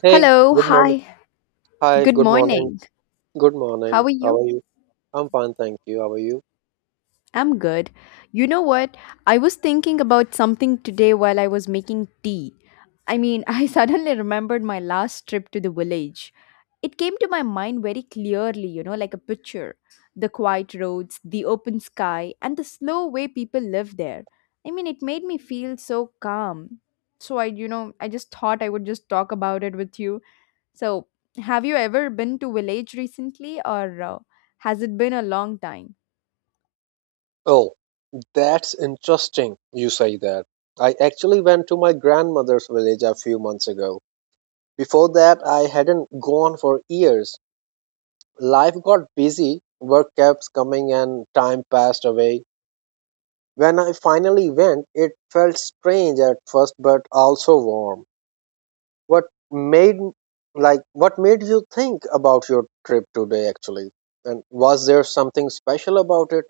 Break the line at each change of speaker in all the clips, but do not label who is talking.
Hey,
Hello,
good morning.
hi.
Hi,
Good
good morning.
morning.
Good
How
morning.
are
How
you?
are you? I'm fine, thank you. How are you?
I'm good. You know what? I was thinking about something today while I was making tea. I suddenly remembered my last trip to the village. It came to my mind very clearly, you know, like a picture. The quiet roads, the open sky, and the slow way people live there. It made me feel so calm. So I just thought I would just talk about it with you. So, have you ever been to village recently or has it been a long time?
Oh, that's interesting. You say that. I actually went to my grandmother's village a few months ago. Before that, I hadn't gone for years. Life got busy, work kept coming, and time passed away. When I finally went, it felt strange at first, but also warm. What made like what made you think about your trip today actually? And was there something special about it?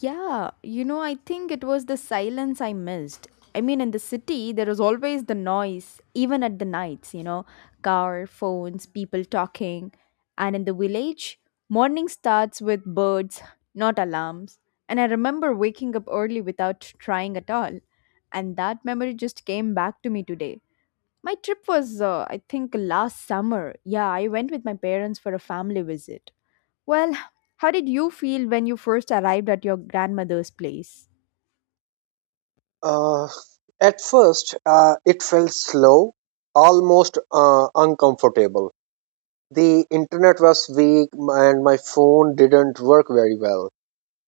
Yeah, you know, I think it was the silence I missed. I mean, in the city, there is always the noise, even at the nights, you know, car, phones, people talking. And in the village, morning starts with birds, not alarms. And I remember waking up early without trying at all. And that memory just came back to me today. My trip was, I think, last summer. Yeah, I went with my parents for a family visit. Well, how did you feel when you first arrived at your grandmother's place?
Uh, at first, it felt slow, almost uncomfortable. The internet was weak and my phone didn't work very well.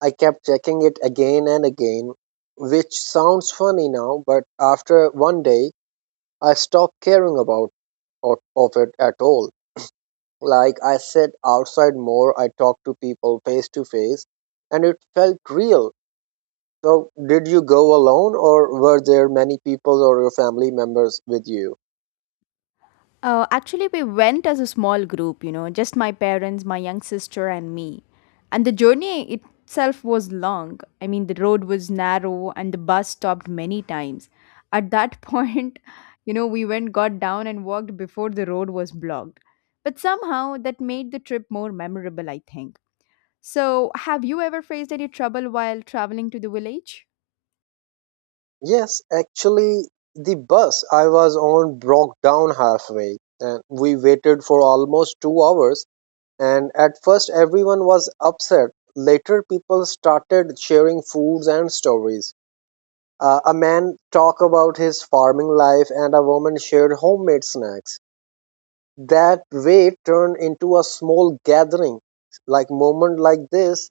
I kept checking it again and again, which sounds funny now, but after one day, I stopped caring of it at all. Like I sat outside more, I talked to people face to face, and it felt real. So, did you go alone, or were there many people or your family members with you?
Actually, we went as a small group, you know, just my parents, my young sister, and me. And the journey itself was long. I mean, the road was narrow and the bus stopped many times. At that point, you know, we went, got down, and walked before the road was blocked. But somehow that made the trip more memorable, I think. So, have you ever faced any trouble while traveling to the village?
Yes, actually, the bus I was on broke down halfway, and we waited for almost 2 hours. And at first, everyone was upset. Later, people started sharing foods and stories. A man talked about his farming life, and a woman shared homemade snacks. That way turn into a small gathering, like moment like this,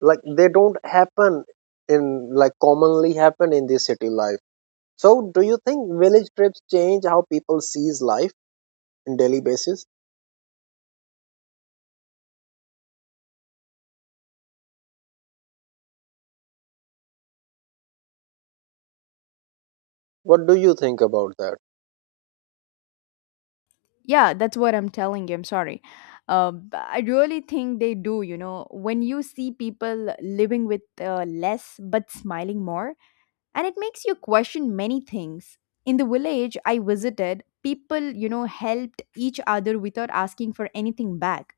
like they don't happen in, like commonly happen in the city life. So do you think village trips change how people sees life in daily basis? What do you think about that?
Yeah, that's what I'm telling you. I'm sorry. I really think they do, you know, when you see people living with less but smiling more, and it makes you question many things. In the village I visited, people, you know, helped each other without asking for anything back.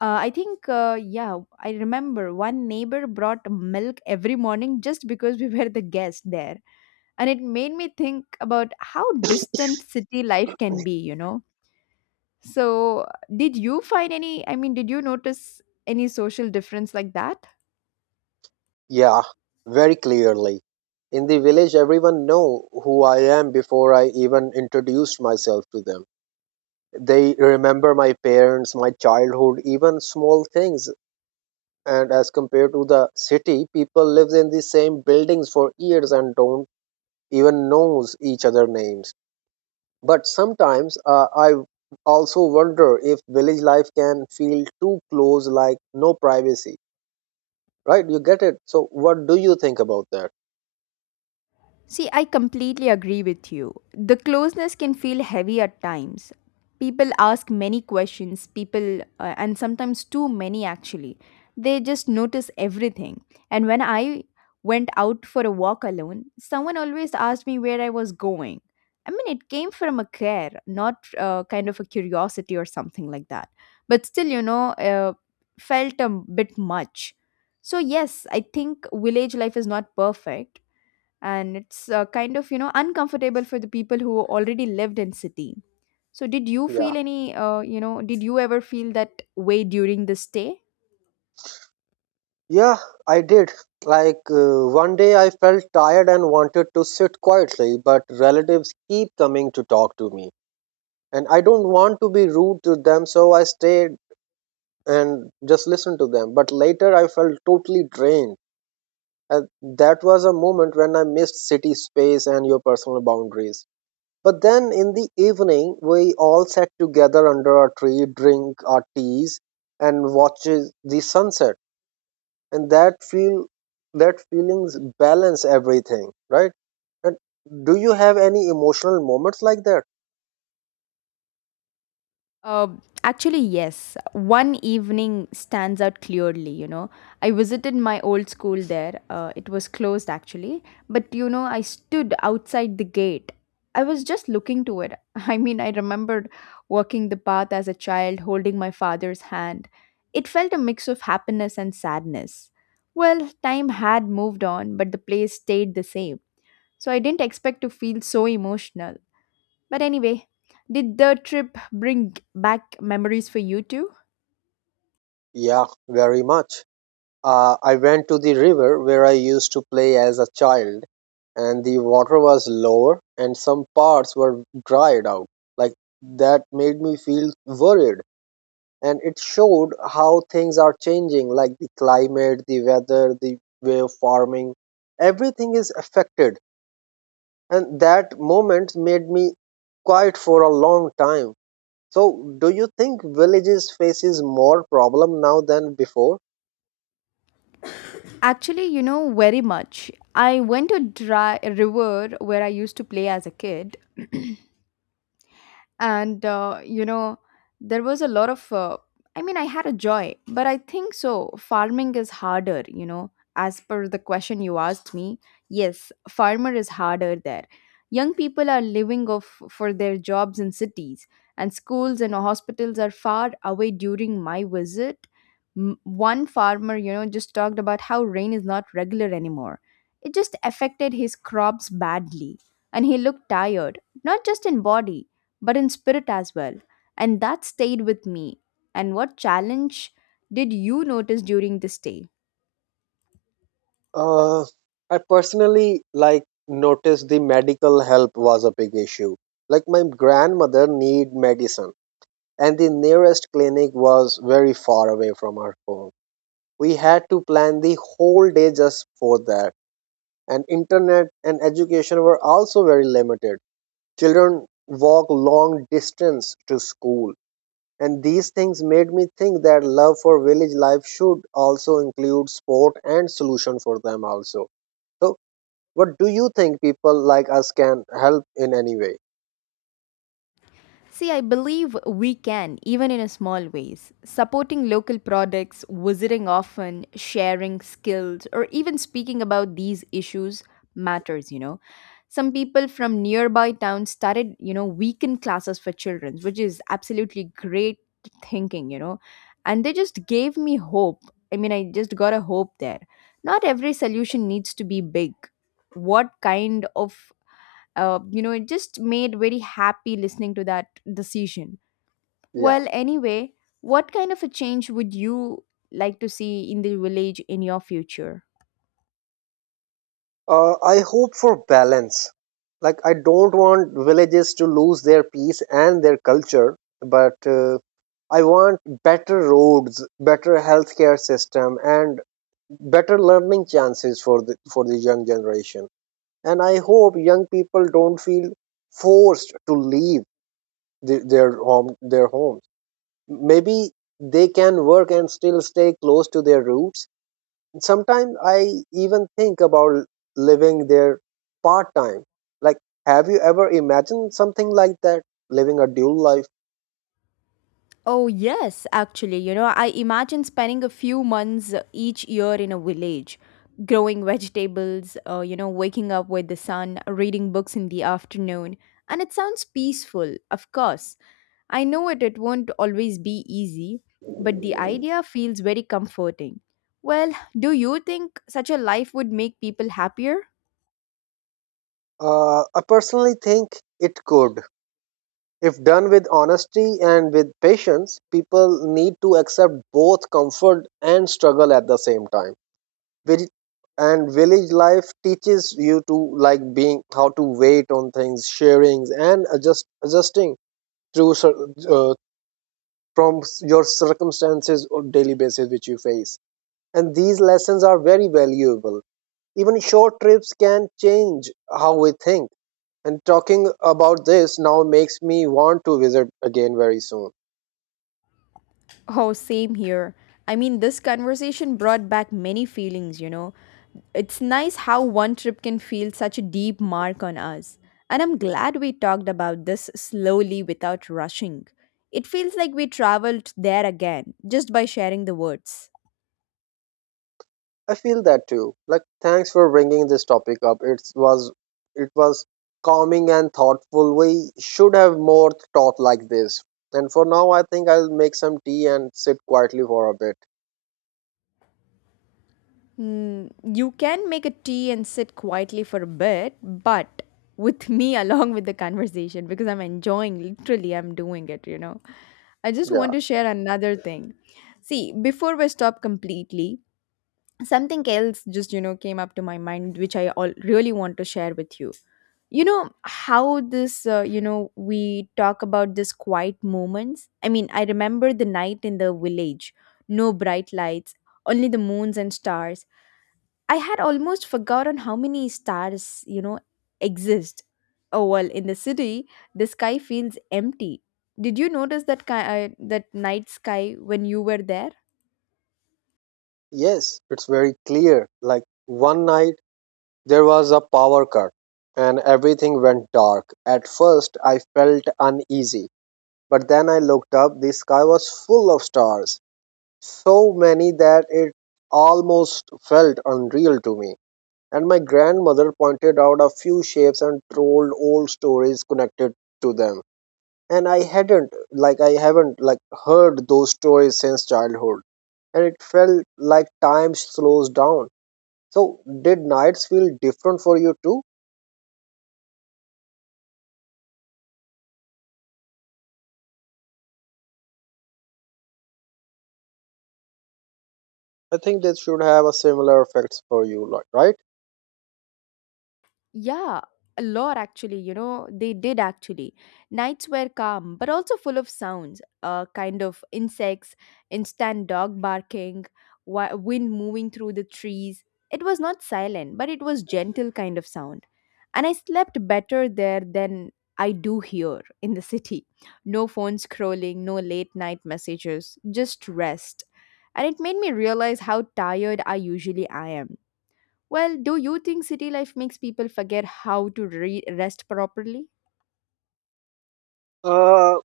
Yeah, I remember one neighbor brought milk every morning just because we were the guest there, and it made me think about how distant city life can be, you know. So did you find any, I mean, did you notice any social difference like that?
Yeah, very clearly. In the village everyone know who I am before I even introduced myself to them. They remember my parents, my childhood, even small things. And as compared to the city, people live in the same buildings for years and don't even knows each other names. But sometimes I also wonder if village life can feel too close, like no privacy, right? You get it. So what do you think about that?
See, I completely agree with you. The closeness can feel heavy at times. People ask many questions, and sometimes too many actually. They just notice everything. And when I went out for a walk alone, someone always asked me where I was going. I mean, it came from a care, not kind of a curiosity or something like that. But still, felt a bit much. So, yes, I think village life is not perfect, and it's kind of, you know, uncomfortable for the people who already lived in city. So did you
Yeah,
feel any, you know, did you ever feel that way during the stay?
yeah, I did. Like, one day I felt tired and wanted to sit quietly, but relatives keep coming to talk to me, and I don't want to be rude to them, so I stayed and just listen to them. But later I felt totally drained. And that was a moment when I missed city space and your personal boundaries. But then in the evening, we all sat together under a tree, drink our teas, and watches the sunset. And that feelings balance everything, right? And do you have any emotional moments like that?
Uh, Actually, yes. One evening stands out clearly, you know. I visited my old school there. It was closed actually, but you know, I stood outside the gate. I was just looking to it. I mean, I remembered walking the path as a child, holding my father's hand. It felt a mix of happiness and sadness. Well, time had moved on, but the place stayed the same. So I didn't expect to feel so emotional. But anyway, did the trip bring back memories for you too?
Yeah, very much. I went to the river where I used to play as a child, and the water was lower, and some parts were dried out. Like that made me feel worried, and it showed how things are changing, like the climate, the weather, the way of farming. Everything is affected, and that moment made me quiet for a long time. So, do you think villages faces more problem now than before?
Actually, you know, very much. I went to dry river where I used to play as a kid, and there was a lot of I had a joy, but I think so farming is harder, you know. As per the question you asked me, yes, farmer is harder there. Young people are living off for their jobs in cities, and schools and hospitals are far away. During my visit, one farmer, you know, just talked about how rain is not regular anymore. It just affected his crops badly, and he looked tired, not just in body, but in spirit as well. And that stayed with me. And what challenge did you notice during this stay?
Uh, I personally like noticed the medical help was a big issue. Like my grandmother need medicine and the nearest clinic was very far away from our home. We had to plan the whole day just for that. And internet and education were also very limited. Children walk long distance to school. And these things made me think that love for village life should also include sport and solution for them also. So what do you think people like us can help in any way?
See, I believe we can, even in a small ways. Supporting local products, visiting often, sharing skills, or even speaking about these issues matters, you know. Some people from nearby towns started, you know, weekend classes for children, which is absolutely great thinking, you know. And they just gave me hope. I mean, I just got a hope there. Not every solution needs to be big. What kind of you know It just made very happy listening to that decision.
Yeah.
Well, anyway, what kind of a change would you like to see in the village in your future?
I hope for balance. Like, I don't want villages to lose their peace and their culture, but I want better roads, better healthcare system, and better learning chances for the young generation. And I hope young people don't feel forced to leave their homes. Maybe they can work and still stay close to their roots. Sometimes I even think about living there part time. Like, have you ever imagined something like that? Living a dual life?
Oh, yes, actually. You know, I imagine spending a few months each year in a village, growing vegetables, you know, waking up with the sun, reading books in the afternoon. And it sounds peaceful, of course. I know it won't always be easy, but the idea feels very comforting. Well, do you think such a life would make people happier?
I personally think it could. If done with honesty and with patience, people need to accept both comfort and struggle at the same time. Vil- And village life teaches you to like being how to wait on things, sharing, and adjusting through cir- uh, from your circumstances or daily basis which you face, and these lessons are very valuable. Even short trips can change how we think, and talking about this now makes me want to visit again very soon.
Oh, same here. I mean, this conversation brought back many feelings, you know. It's nice how one trip can feel such a deep mark on us. And I'm glad we talked about this slowly without rushing. It feels like we traveled there again just by sharing the words.
I feel that too. Like, thanks for bringing this topic up. It was calming and thoughtful. We should have more talk like this. And for now I think I'll make some tea and sit quietly for a bit.
Mm, you can make a tea and sit quietly for a bit, but with me along with the conversation, because I'm enjoying, literally I'm doing it, you know. I just want to share another thing. See, before we stop completely, something else just, you know, came up to my mind which I all really want to share with you. You know how this, we talk about this quiet moments. I mean, I remember the night in the village, no bright lights, only the moons and stars. I had almost forgotten how many stars, you know, exist. Oh well, in the city, the sky feels empty. Did you notice that that night sky when you were there?
Yeah, yes, it's very clear. Like, one night there was a power cut, and everything went dark. At first, I felt uneasy, but then I looked up. The sky was full of stars, so many that it almost felt unreal to me. And my grandmother pointed out a few shapes and told old stories connected to them. And I hadn't, like, I haven't, like, heard those stories since childhood, and it felt like time slows down. So, did nights feel different for you too? I think this should have a similar effects for you, like, right?
Yeah, a lot actually, you know, they did actually. Nights were calm, but also full of sounds, kind of insects, instant dog barking, wind moving through the trees. It was not silent, but it was gentle kind of sound. And I slept better there than I do here in the city. No phone scrolling, no late night messages, just rest. And it made me realize how tired I usually I am. Well, do you think city life makes people forget how to rest properly?
Uh,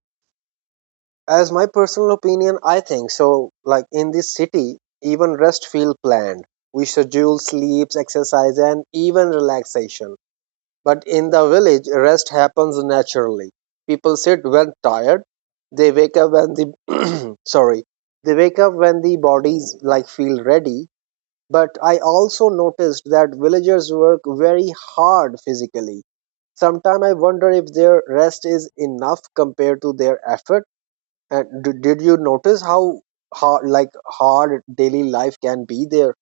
as my personal opinion, I think so. Like in this city, even rest feel planned. We schedule sleeps, exercise, and even relaxation. But in the village, rest happens naturally. People sit when tired. They wake up when the sorry. They wake up when the bodies like feel ready. But I also noticed that villagers work very hard physically. Sometimes I wonder if their rest is enough compared to their effort. And did you notice how hard daily life can be there?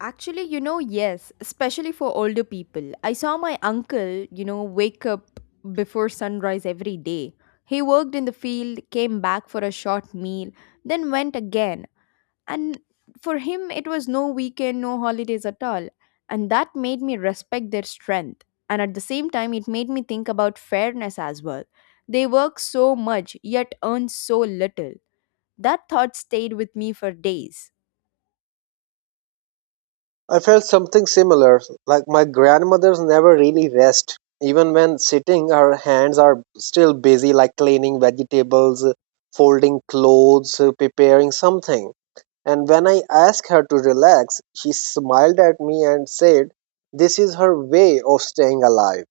Actually, you know, yes, especially for older people. I saw my uncle, you know, wake up before sunrise every day. He worked in the field, came back for a short meal, then went again. And for him, it was no weekend, no holidays at all. And that made me respect their strength. And at the same time, it made me think about fairness as well. They work so much, yet earn so little. That thought stayed with me for days.
I felt something similar. Like my grandmother's never really rest. Even when sitting, her hands are still busy, like cleaning vegetables, folding clothes, preparing something. And when I asked her to relax, she smiled at me and said, "This is her way of staying alive."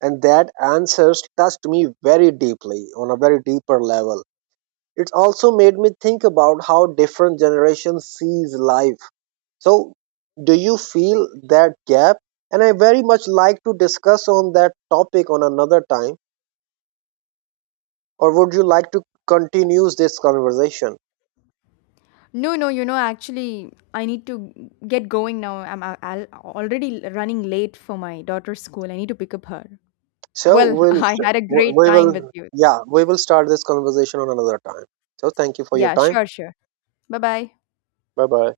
And that answer touched me very deeply on a very deeper level. It also made me think about how different generations sees life. So, do you feel that gap? And I very much like to discuss on that topic on another time. Or would you like to continue this conversation?
No, no, you know, actually, I need to get going now. I'm already running late for my daughter's school. I need to pick up her.
So
Well,
we'll
I had a great
we
time with
will,
you.
yeah, we will start this conversation on another time. So thank you for your
Yeah,
time.
sure, sure. Bye bye.
Bye bye.